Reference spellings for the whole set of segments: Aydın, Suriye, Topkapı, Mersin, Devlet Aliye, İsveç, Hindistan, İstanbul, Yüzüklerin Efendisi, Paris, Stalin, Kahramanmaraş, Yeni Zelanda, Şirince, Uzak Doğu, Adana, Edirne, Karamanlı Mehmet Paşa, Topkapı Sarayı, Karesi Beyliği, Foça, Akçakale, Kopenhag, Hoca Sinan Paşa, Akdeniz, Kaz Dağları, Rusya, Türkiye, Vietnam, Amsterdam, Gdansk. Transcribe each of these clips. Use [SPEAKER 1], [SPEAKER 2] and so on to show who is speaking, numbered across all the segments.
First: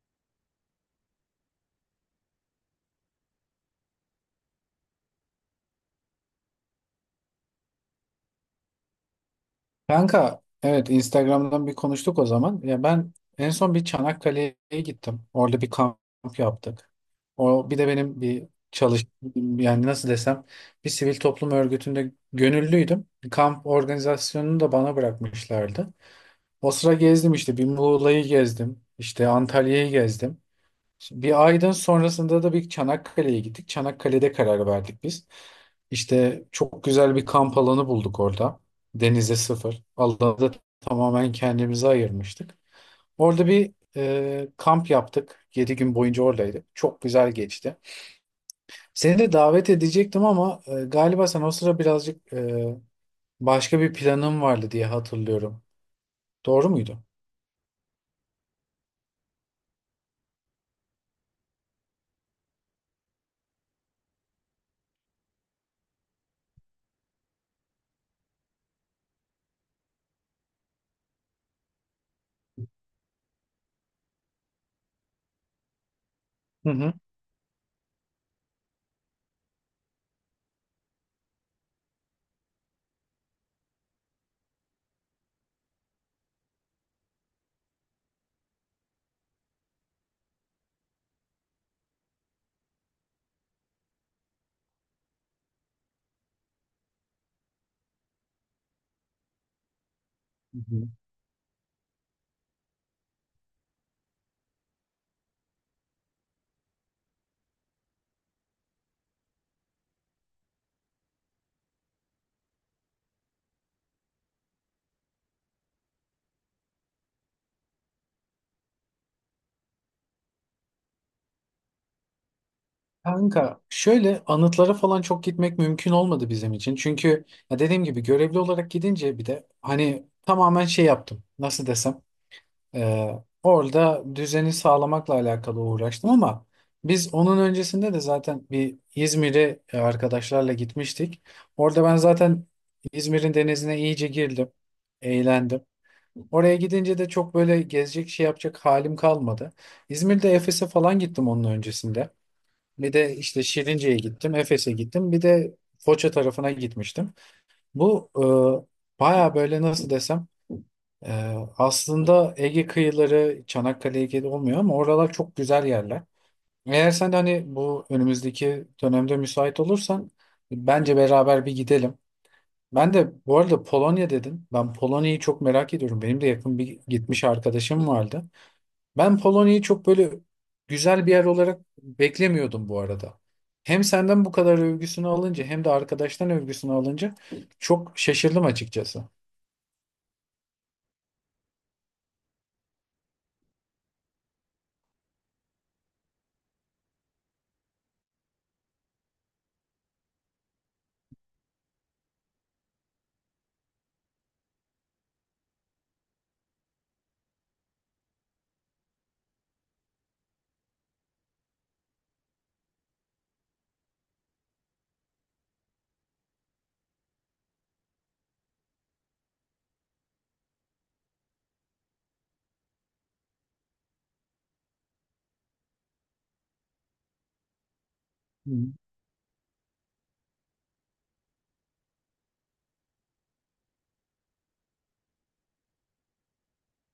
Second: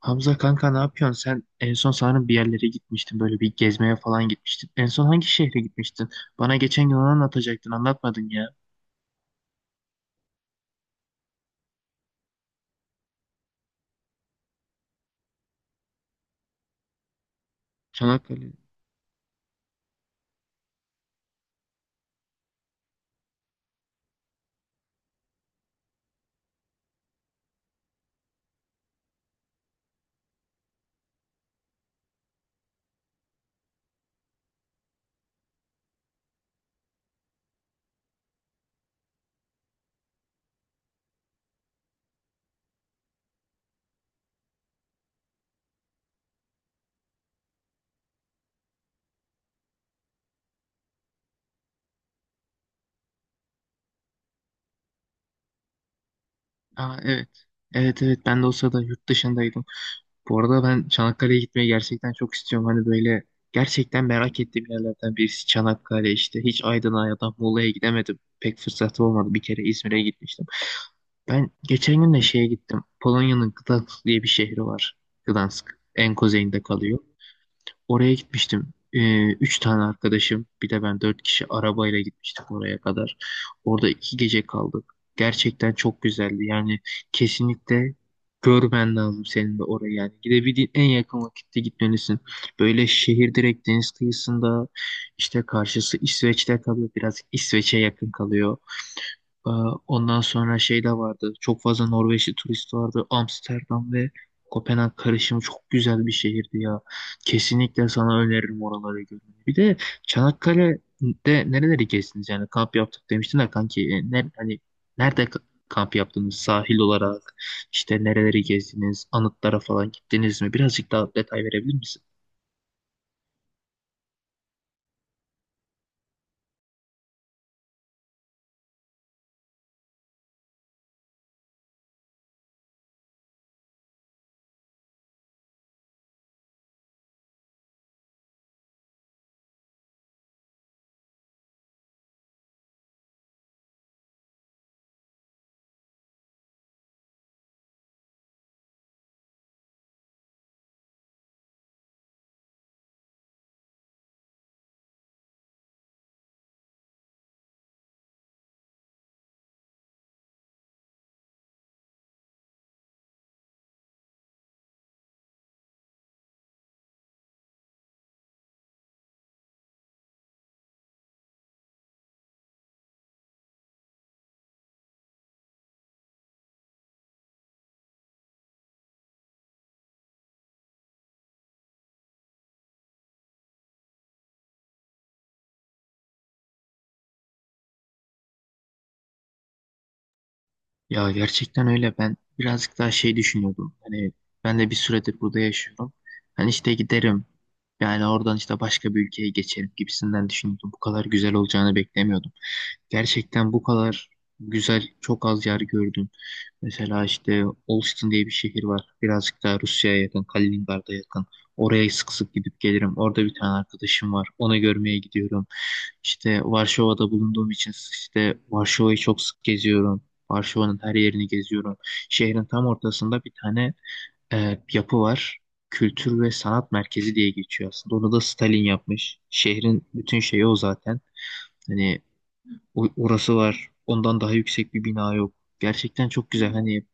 [SPEAKER 1] Hamza kanka ne yapıyorsun? Sen en son sanırım bir yerlere gitmiştin. Böyle bir gezmeye falan gitmiştin. En son hangi şehre gitmiştin? Bana geçen gün onu anlatacaktın. Anlatmadın ya.
[SPEAKER 2] Kanka evet Instagram'dan bir konuştuk o zaman. Ya ben en son bir Çanakkale'ye gittim. Orada bir kamp yaptık. O bir de benim bir
[SPEAKER 1] Çanakkale.
[SPEAKER 2] çalış yani nasıl desem bir sivil toplum örgütünde gönüllüydüm. Kamp organizasyonunu da bana bırakmışlardı. O sıra gezdim işte bir Muğla'yı gezdim. İşte Antalya'yı gezdim. Şimdi bir aydan sonrasında da bir Çanakkale'ye gittik. Çanakkale'de karar verdik biz. İşte çok güzel bir kamp alanı bulduk orada. Denize sıfır. Alanı da tamamen kendimize ayırmıştık. Orada bir kamp yaptık. 7 gün boyunca oradaydık. Çok güzel geçti. Seni de davet edecektim ama galiba sen o sıra birazcık başka bir planın vardı diye hatırlıyorum. Doğru
[SPEAKER 1] Aa,
[SPEAKER 2] muydu?
[SPEAKER 1] evet. Evet, evet, ben de o sırada yurt dışındaydım. Bu arada ben Çanakkale'ye gitmeyi gerçekten çok istiyorum. Hani böyle gerçekten merak ettiğim yerlerden birisi Çanakkale işte. Hiç Aydın'a ya da Muğla'ya gidemedim. Pek fırsatım olmadı. Bir kere İzmir'e gitmiştim. Ben geçen gün de şeye gittim. Polonya'nın Gdansk diye bir şehri var. Gdansk. En kuzeyinde
[SPEAKER 2] Hı hı.
[SPEAKER 1] kalıyor. Oraya gitmiştim. Üç tane arkadaşım, bir de ben dört kişi arabayla gitmiştik oraya kadar. Orada iki gece kaldık. Gerçekten çok güzeldi. Yani kesinlikle görmen lazım senin de oraya. Yani gidebildiğin en yakın vakitte gitmelisin. Böyle şehir direkt deniz kıyısında, işte karşısı İsveç'te kalıyor. Biraz İsveç'e yakın kalıyor. Ee, Ondan sonra
[SPEAKER 2] Hı
[SPEAKER 1] şey
[SPEAKER 2] hı.
[SPEAKER 1] de vardı. Çok fazla Norveçli turist vardı. Amsterdam ve Kopenhag karışımı çok güzel bir şehirdi ya. Kesinlikle sana öneririm oraları görmeni. Bir de Çanakkale'de nereleri gezdiniz? Yani kamp yaptık demiştin de kanki. Ne, hani nerede kamp yaptınız? Sahil olarak işte nereleri gezdiniz? Anıtlara falan gittiniz mi? Birazcık daha detay verebilir misin?
[SPEAKER 2] Kanka şöyle anıtlara falan çok gitmek mümkün olmadı bizim için. Çünkü ya dediğim gibi görevli olarak gidince bir de hani tamamen şey yaptım. Nasıl desem e, orada düzeni sağlamakla alakalı uğraştım ama biz onun öncesinde de zaten bir İzmir'e arkadaşlarla gitmiştik. Orada ben zaten İzmir'in denizine iyice girdim. Eğlendim. Oraya gidince de çok böyle gezecek şey yapacak halim kalmadı. İzmir'de Efes'e falan gittim onun öncesinde. Bir de işte Şirince'ye gittim, Efes'e gittim. Bir de Foça tarafına gitmiştim. Bu baya böyle nasıl desem e, aslında Ege kıyıları Çanakkale Ege'de olmuyor ama oralar çok güzel yerler. Eğer sen de hani bu önümüzdeki dönemde müsait olursan bence beraber bir gidelim. Ben de bu arada Polonya dedin. Ben Polonya'yı çok merak ediyorum. Benim de yakın bir gitmiş arkadaşım vardı. Ben Polonya'yı çok böyle güzel bir yer olarak beklemiyordum bu arada. Hem senden bu kadar övgüsünü alınca hem de arkadaştan övgüsünü alınca çok şaşırdım açıkçası.
[SPEAKER 1] Ya gerçekten öyle. Ben birazcık daha şey düşünüyordum. Hani ben de bir süredir burada yaşıyorum. Hani işte giderim. Yani oradan işte başka bir ülkeye geçerim gibisinden düşünüyordum. Bu kadar güzel olacağını beklemiyordum. Gerçekten bu kadar güzel çok az yer gördüm. Mesela işte Olsztyn diye bir şehir var. Birazcık daha Rusya'ya yakın, Kaliningrad'a yakın. Oraya sık sık gidip gelirim. Orada bir tane arkadaşım var. Onu görmeye gidiyorum. İşte Varşova'da bulunduğum için işte Varşova'yı çok sık geziyorum. Varşova'nın her yerini geziyorum. Şehrin tam ortasında bir tane yapı var. Kültür ve Sanat Merkezi diye geçiyor aslında. Onu da
[SPEAKER 2] Hı.
[SPEAKER 1] Stalin yapmış. Şehrin bütün şeyi o zaten. Hani orası var. Ondan daha yüksek bir bina yok. Gerçekten çok güzel. Hani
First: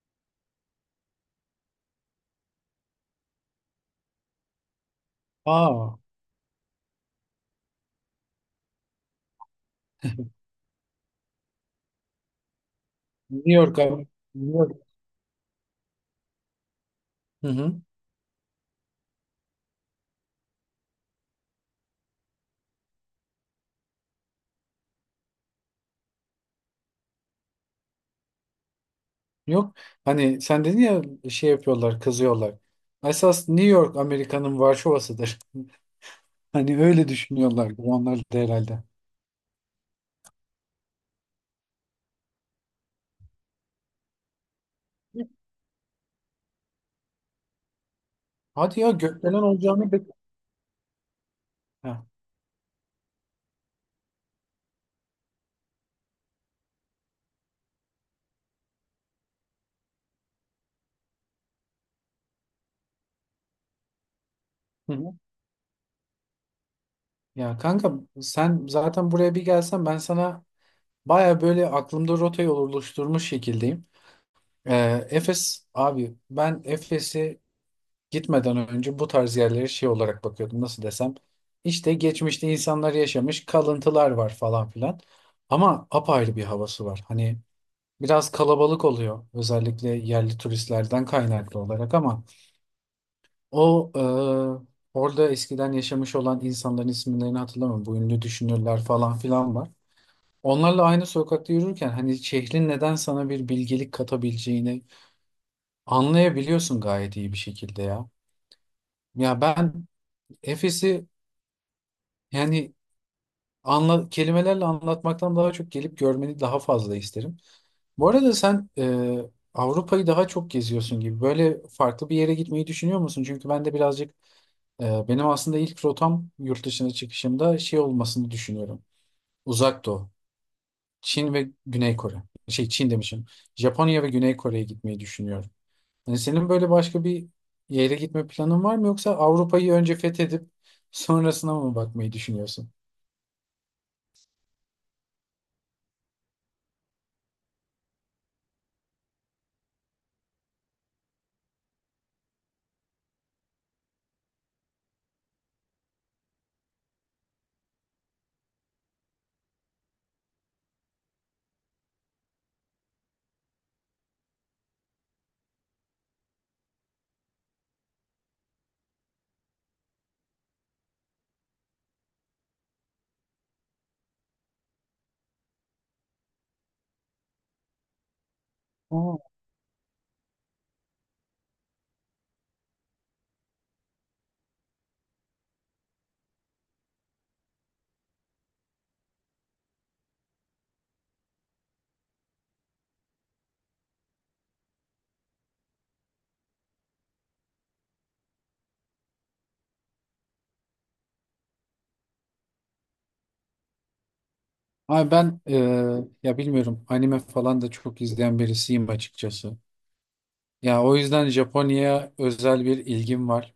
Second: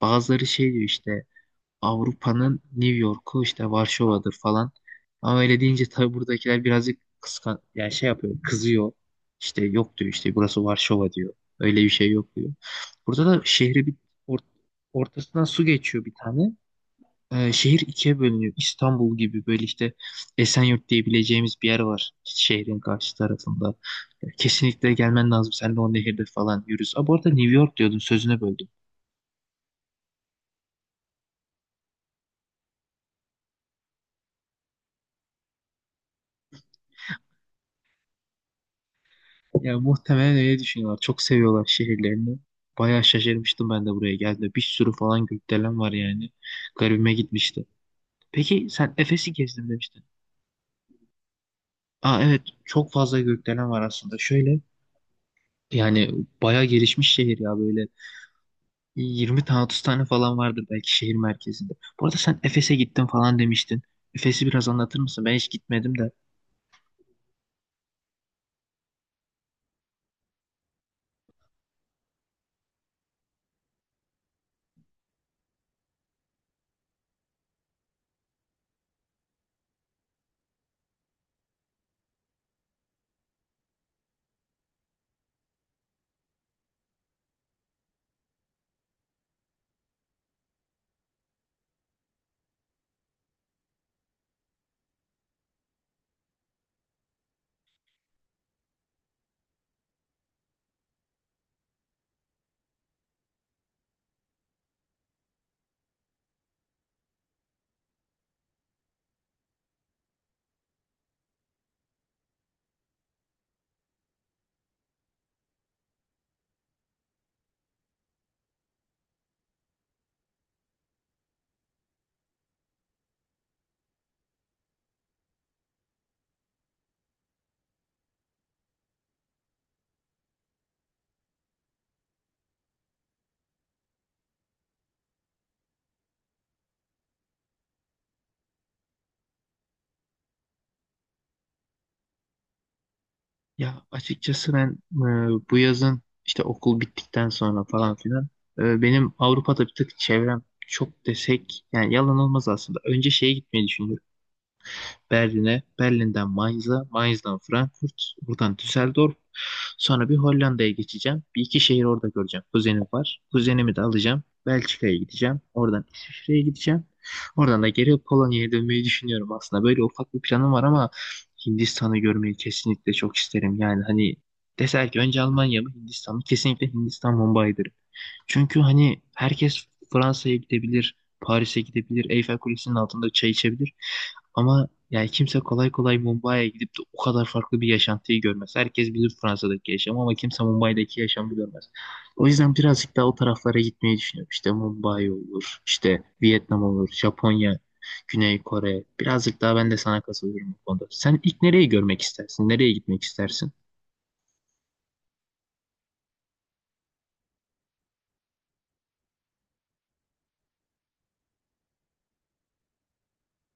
[SPEAKER 1] bazıları şey diyor, işte Avrupa'nın New York'u işte Varşova'dır falan. Ama öyle deyince
[SPEAKER 2] Aa,
[SPEAKER 1] tabii buradakiler birazcık kıskan, yani şey yapıyor, kızıyor. İşte yok diyor, işte burası Varşova diyor. Öyle bir şey yok diyor. Burada da
[SPEAKER 2] New York
[SPEAKER 1] şehri bir
[SPEAKER 2] abi.
[SPEAKER 1] or-
[SPEAKER 2] New York.
[SPEAKER 1] ortasından su geçiyor bir tane.
[SPEAKER 2] Hı
[SPEAKER 1] Şehir
[SPEAKER 2] hı.
[SPEAKER 1] ikiye bölünüyor. İstanbul gibi böyle işte Esenyurt diyebileceğimiz bir yer var şehrin karşı tarafında. Kesinlikle gelmen lazım. Sen de o nehirde falan yürüz. Aa, bu arada New York diyordun, sözüne böldüm.
[SPEAKER 2] Yok. Hani sen dedin ya şey yapıyorlar, kızıyorlar. Esas New York Amerika'nın Varşova'sıdır. Hani öyle düşünüyorlar onlar da herhalde.
[SPEAKER 1] Ya muhtemelen öyle düşünüyorlar. Çok seviyorlar şehirlerini. Bayağı şaşırmıştım ben de buraya geldiğimde. Bir sürü falan gökdelen var yani. Garibime gitmişti. Peki
[SPEAKER 2] Hadi ya
[SPEAKER 1] sen Efes'i
[SPEAKER 2] gökdelen
[SPEAKER 1] gezdin
[SPEAKER 2] olacağını.
[SPEAKER 1] demiştin.
[SPEAKER 2] Ha.
[SPEAKER 1] Aa, evet, çok fazla gökdelen var aslında. Şöyle, yani bayağı gelişmiş şehir ya, böyle 20 tane 30 tane falan vardır belki şehir merkezinde. Bu arada sen Efes'e gittin falan demiştin. Efes'i biraz
[SPEAKER 2] Hı
[SPEAKER 1] anlatır
[SPEAKER 2] hı.
[SPEAKER 1] mısın? Ben hiç gitmedim de.
[SPEAKER 2] Ya kanka sen zaten buraya bir gelsen ben sana. Baya böyle aklımda rotayı oluşturmuş şekildeyim. Efes abi ben Efes'e gitmeden önce bu tarz yerlere şey olarak bakıyordum nasıl desem. İşte geçmişte insanlar yaşamış kalıntılar var falan filan. Ama apayrı bir havası var. Hani biraz kalabalık oluyor özellikle yerli turistlerden kaynaklı olarak ama o orada eskiden yaşamış olan insanların isimlerini hatırlamıyorum. Bu ünlü düşünürler falan filan var. Onlarla aynı sokakta yürürken hani şehrin neden sana bir bilgelik katabileceğini anlayabiliyorsun gayet iyi bir şekilde ya. Ya ben Efes'i yani kelimelerle anlatmaktan daha çok gelip görmeni daha fazla isterim. Bu arada sen Avrupa'yı daha çok geziyorsun gibi. Böyle farklı bir yere gitmeyi düşünüyor musun? Çünkü ben de birazcık benim aslında ilk rotam yurt dışına çıkışımda şey olmasını düşünüyorum. Uzak Doğu. Çin ve Güney Kore. Şey Çin demişim. Japonya ve Güney Kore'ye gitmeyi düşünüyorum. Yani senin böyle başka bir yere gitme planın var mı yoksa Avrupa'yı önce fethedip sonrasına mı bakmayı düşünüyorsun?
[SPEAKER 1] Ya açıkçası ben bu yazın işte okul bittikten sonra falan filan benim Avrupa'da bir tık çevrem çok desek yani yalan olmaz aslında. Önce şeye gitmeyi düşünüyorum. Berlin'e, Berlin'den Mainz'a, Mainz'dan Frankfurt, buradan Düsseldorf. Sonra bir Hollanda'ya geçeceğim. Bir iki şehir orada göreceğim. Kuzenim var. Kuzenimi de alacağım. Belçika'ya gideceğim. Oradan İsviçre'ye gideceğim. Oradan da geri Polonya'ya dönmeyi düşünüyorum aslında. Böyle ufak bir planım var ama Hindistan'ı görmeyi kesinlikle çok isterim. Yani hani deser ki önce Almanya mı Hindistan mı? Kesinlikle Hindistan Mumbai'dir. Çünkü hani
[SPEAKER 2] Aa.
[SPEAKER 1] herkes Fransa'ya gidebilir, Paris'e gidebilir, Eyfel Kulesi'nin altında çay içebilir. Ama yani kimse kolay kolay Mumbai'ye gidip de o kadar farklı bir yaşantıyı görmez. Herkes bilir Fransa'daki yaşamı ama kimse Mumbai'deki yaşamı görmez. O yüzden birazcık daha o taraflara gitmeyi düşünüyorum. İşte Mumbai olur, işte Vietnam olur, Japonya, Güney Kore. Birazcık daha ben de sana katılıyorum bu konuda. Sen ilk nereyi görmek istersin? Nereye gitmek istersin?
[SPEAKER 2] Abi ben ya bilmiyorum anime falan da çok izleyen birisiyim açıkçası. Ya o yüzden Japonya'ya özel bir ilgim var.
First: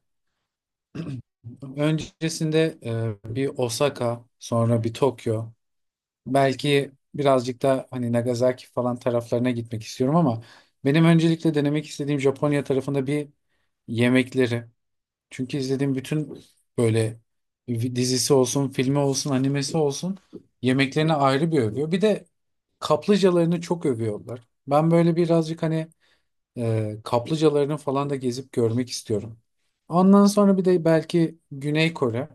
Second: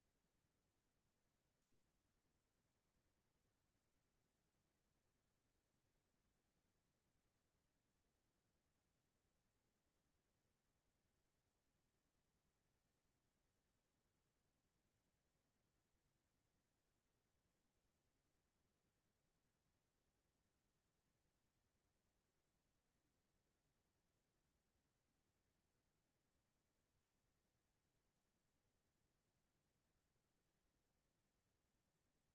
[SPEAKER 2] Öncesinde bir Osaka, sonra bir Tokyo. Belki birazcık da hani Nagasaki falan taraflarına gitmek istiyorum ama benim öncelikle denemek istediğim Japonya tarafında bir yemekleri. Çünkü izlediğim bütün böyle dizisi olsun, filmi olsun, animesi olsun yemeklerini ayrı bir övüyor. Bir de kaplıcalarını çok övüyorlar. Ben böyle birazcık hani kaplıcalarını falan da gezip görmek istiyorum. Ondan sonra bir de belki Güney Kore.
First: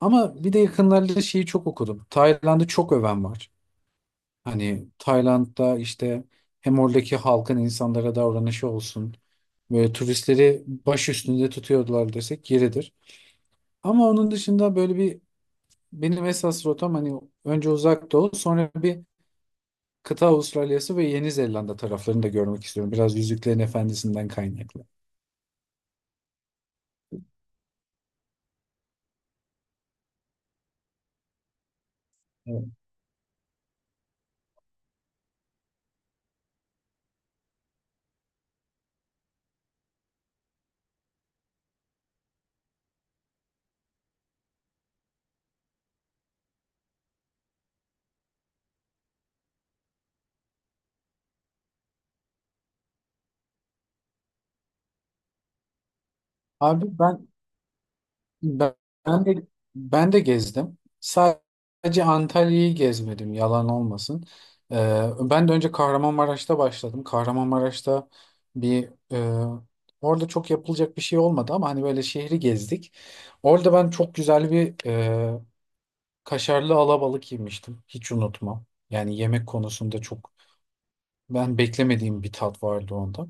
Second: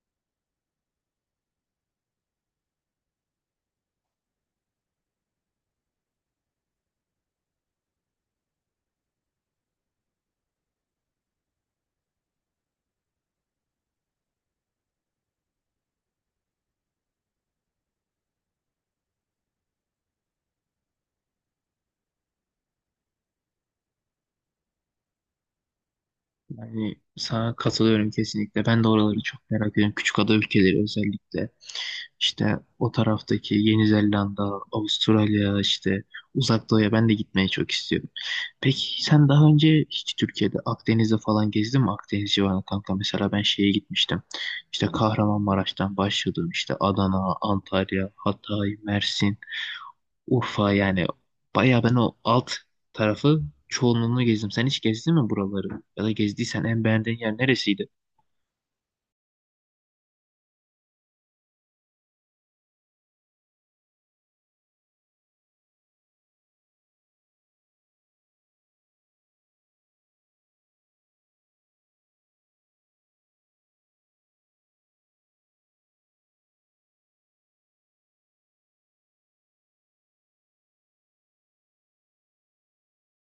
[SPEAKER 2] Ama bir de yakınlarda şeyi çok okudum. Tayland'ı çok öven var. Hani Tayland'da işte hem oradaki halkın insanlara davranışı olsun. Böyle turistleri baş üstünde tutuyordular desek yeridir. Ama onun dışında böyle bir benim esas rotam hani önce Uzak Doğu sonra bir kıta Avustralya'sı ve Yeni Zelanda taraflarını da görmek istiyorum. Biraz Yüzüklerin Efendisi'nden kaynaklı.
[SPEAKER 1] Yani sana katılıyorum kesinlikle. Ben de oraları çok merak ediyorum. Küçükada ülkeleri özellikle. İşte
[SPEAKER 2] Evet.
[SPEAKER 1] o taraftaki Yeni Zelanda, Avustralya, işte Uzak Doğu'ya ben de gitmeye çok istiyorum. Peki sen daha önce hiç Türkiye'de Akdeniz'de falan gezdin mi? Akdeniz civarına kanka. Mesela ben şeye gitmiştim. İşte Kahramanmaraş'tan başladım. İşte Adana, Antalya, Hatay, Mersin. Urfa, yani bayağı ben o alt tarafı çoğunluğunu gezdim. Sen hiç gezdin mi buraları? Ya da gezdiysen en
[SPEAKER 2] Abi
[SPEAKER 1] beğendiğin
[SPEAKER 2] ben
[SPEAKER 1] yer neresiydi?
[SPEAKER 2] Ben ben de ben de gezdim. Sadece Antalya'yı gezmedim, yalan olmasın. Ben de önce Kahramanmaraş'ta başladım. Kahramanmaraş'ta bir orada çok yapılacak bir şey olmadı ama hani böyle şehri gezdik. Orada ben çok güzel bir kaşarlı alabalık yemiştim. Hiç unutmam. Yani yemek konusunda çok ben beklemediğim bir tat vardı onda.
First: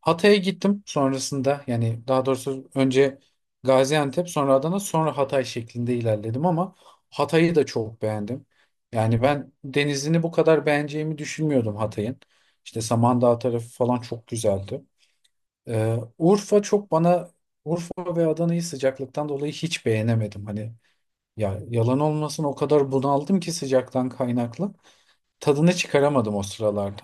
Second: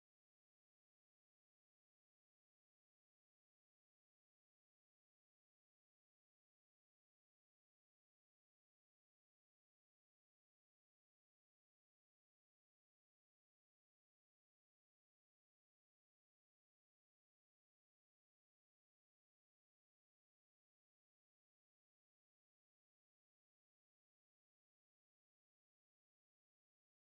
[SPEAKER 2] Hatay'a gittim sonrasında yani daha doğrusu önce Gaziantep sonra Adana sonra Hatay şeklinde ilerledim ama Hatay'ı da çok beğendim. Yani ben denizini bu kadar beğeneceğimi düşünmüyordum Hatay'ın. İşte Samandağ tarafı falan çok güzeldi. Urfa çok bana Urfa ve Adana'yı sıcaklıktan dolayı hiç beğenemedim. Hani ya yalan olmasın o kadar bunaldım ki sıcaktan kaynaklı. Tadını çıkaramadım o sıralarda.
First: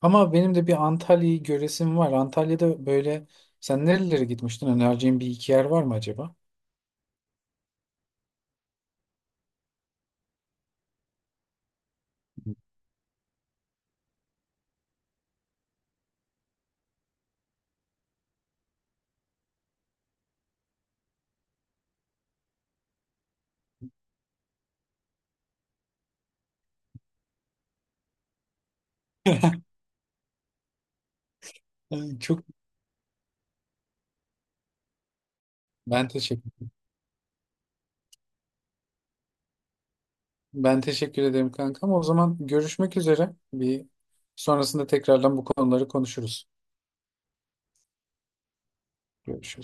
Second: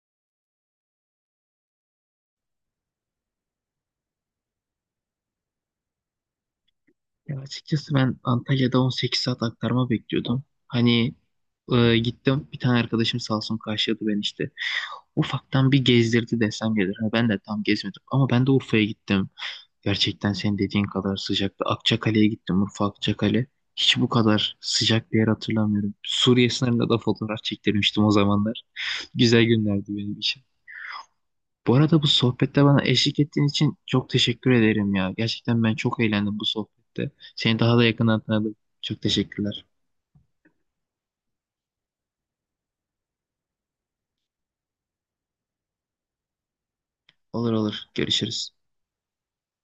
[SPEAKER 2] Ama benim de bir Antalya'yı göresim var. Antalya'da böyle sen nerelere gitmiştin? Önereceğin bir iki yer var mı acaba?
[SPEAKER 1] Ya açıkçası ben Antalya'da 18 saat aktarma bekliyordum. Hani gittim, bir tane arkadaşım sağ olsun karşıladı beni işte. Ufaktan bir gezdirdi desem gelir. Ha, ben de tam gezmedim ama ben de Urfa'ya gittim. Gerçekten senin dediğin kadar sıcaktı. Akçakale'ye gittim. Urfa Akçakale. Hiç bu kadar sıcak bir yer hatırlamıyorum. Suriye sınırında da fotoğraf çektirmiştim o zamanlar. Güzel günlerdi benim için. Bu arada bu
[SPEAKER 2] Çok
[SPEAKER 1] sohbette bana eşlik ettiğin için çok teşekkür ederim ya. Gerçekten ben çok
[SPEAKER 2] ben
[SPEAKER 1] eğlendim bu
[SPEAKER 2] teşekkür
[SPEAKER 1] sohbette. Seni daha da yakından tanıdım. Çok teşekkürler.
[SPEAKER 2] ben teşekkür ederim kanka ama o zaman görüşmek üzere. Bir sonrasında tekrardan bu konuları konuşuruz.
[SPEAKER 1] Olur, olur. Görüşürüz.
[SPEAKER 2] Görüşürüz.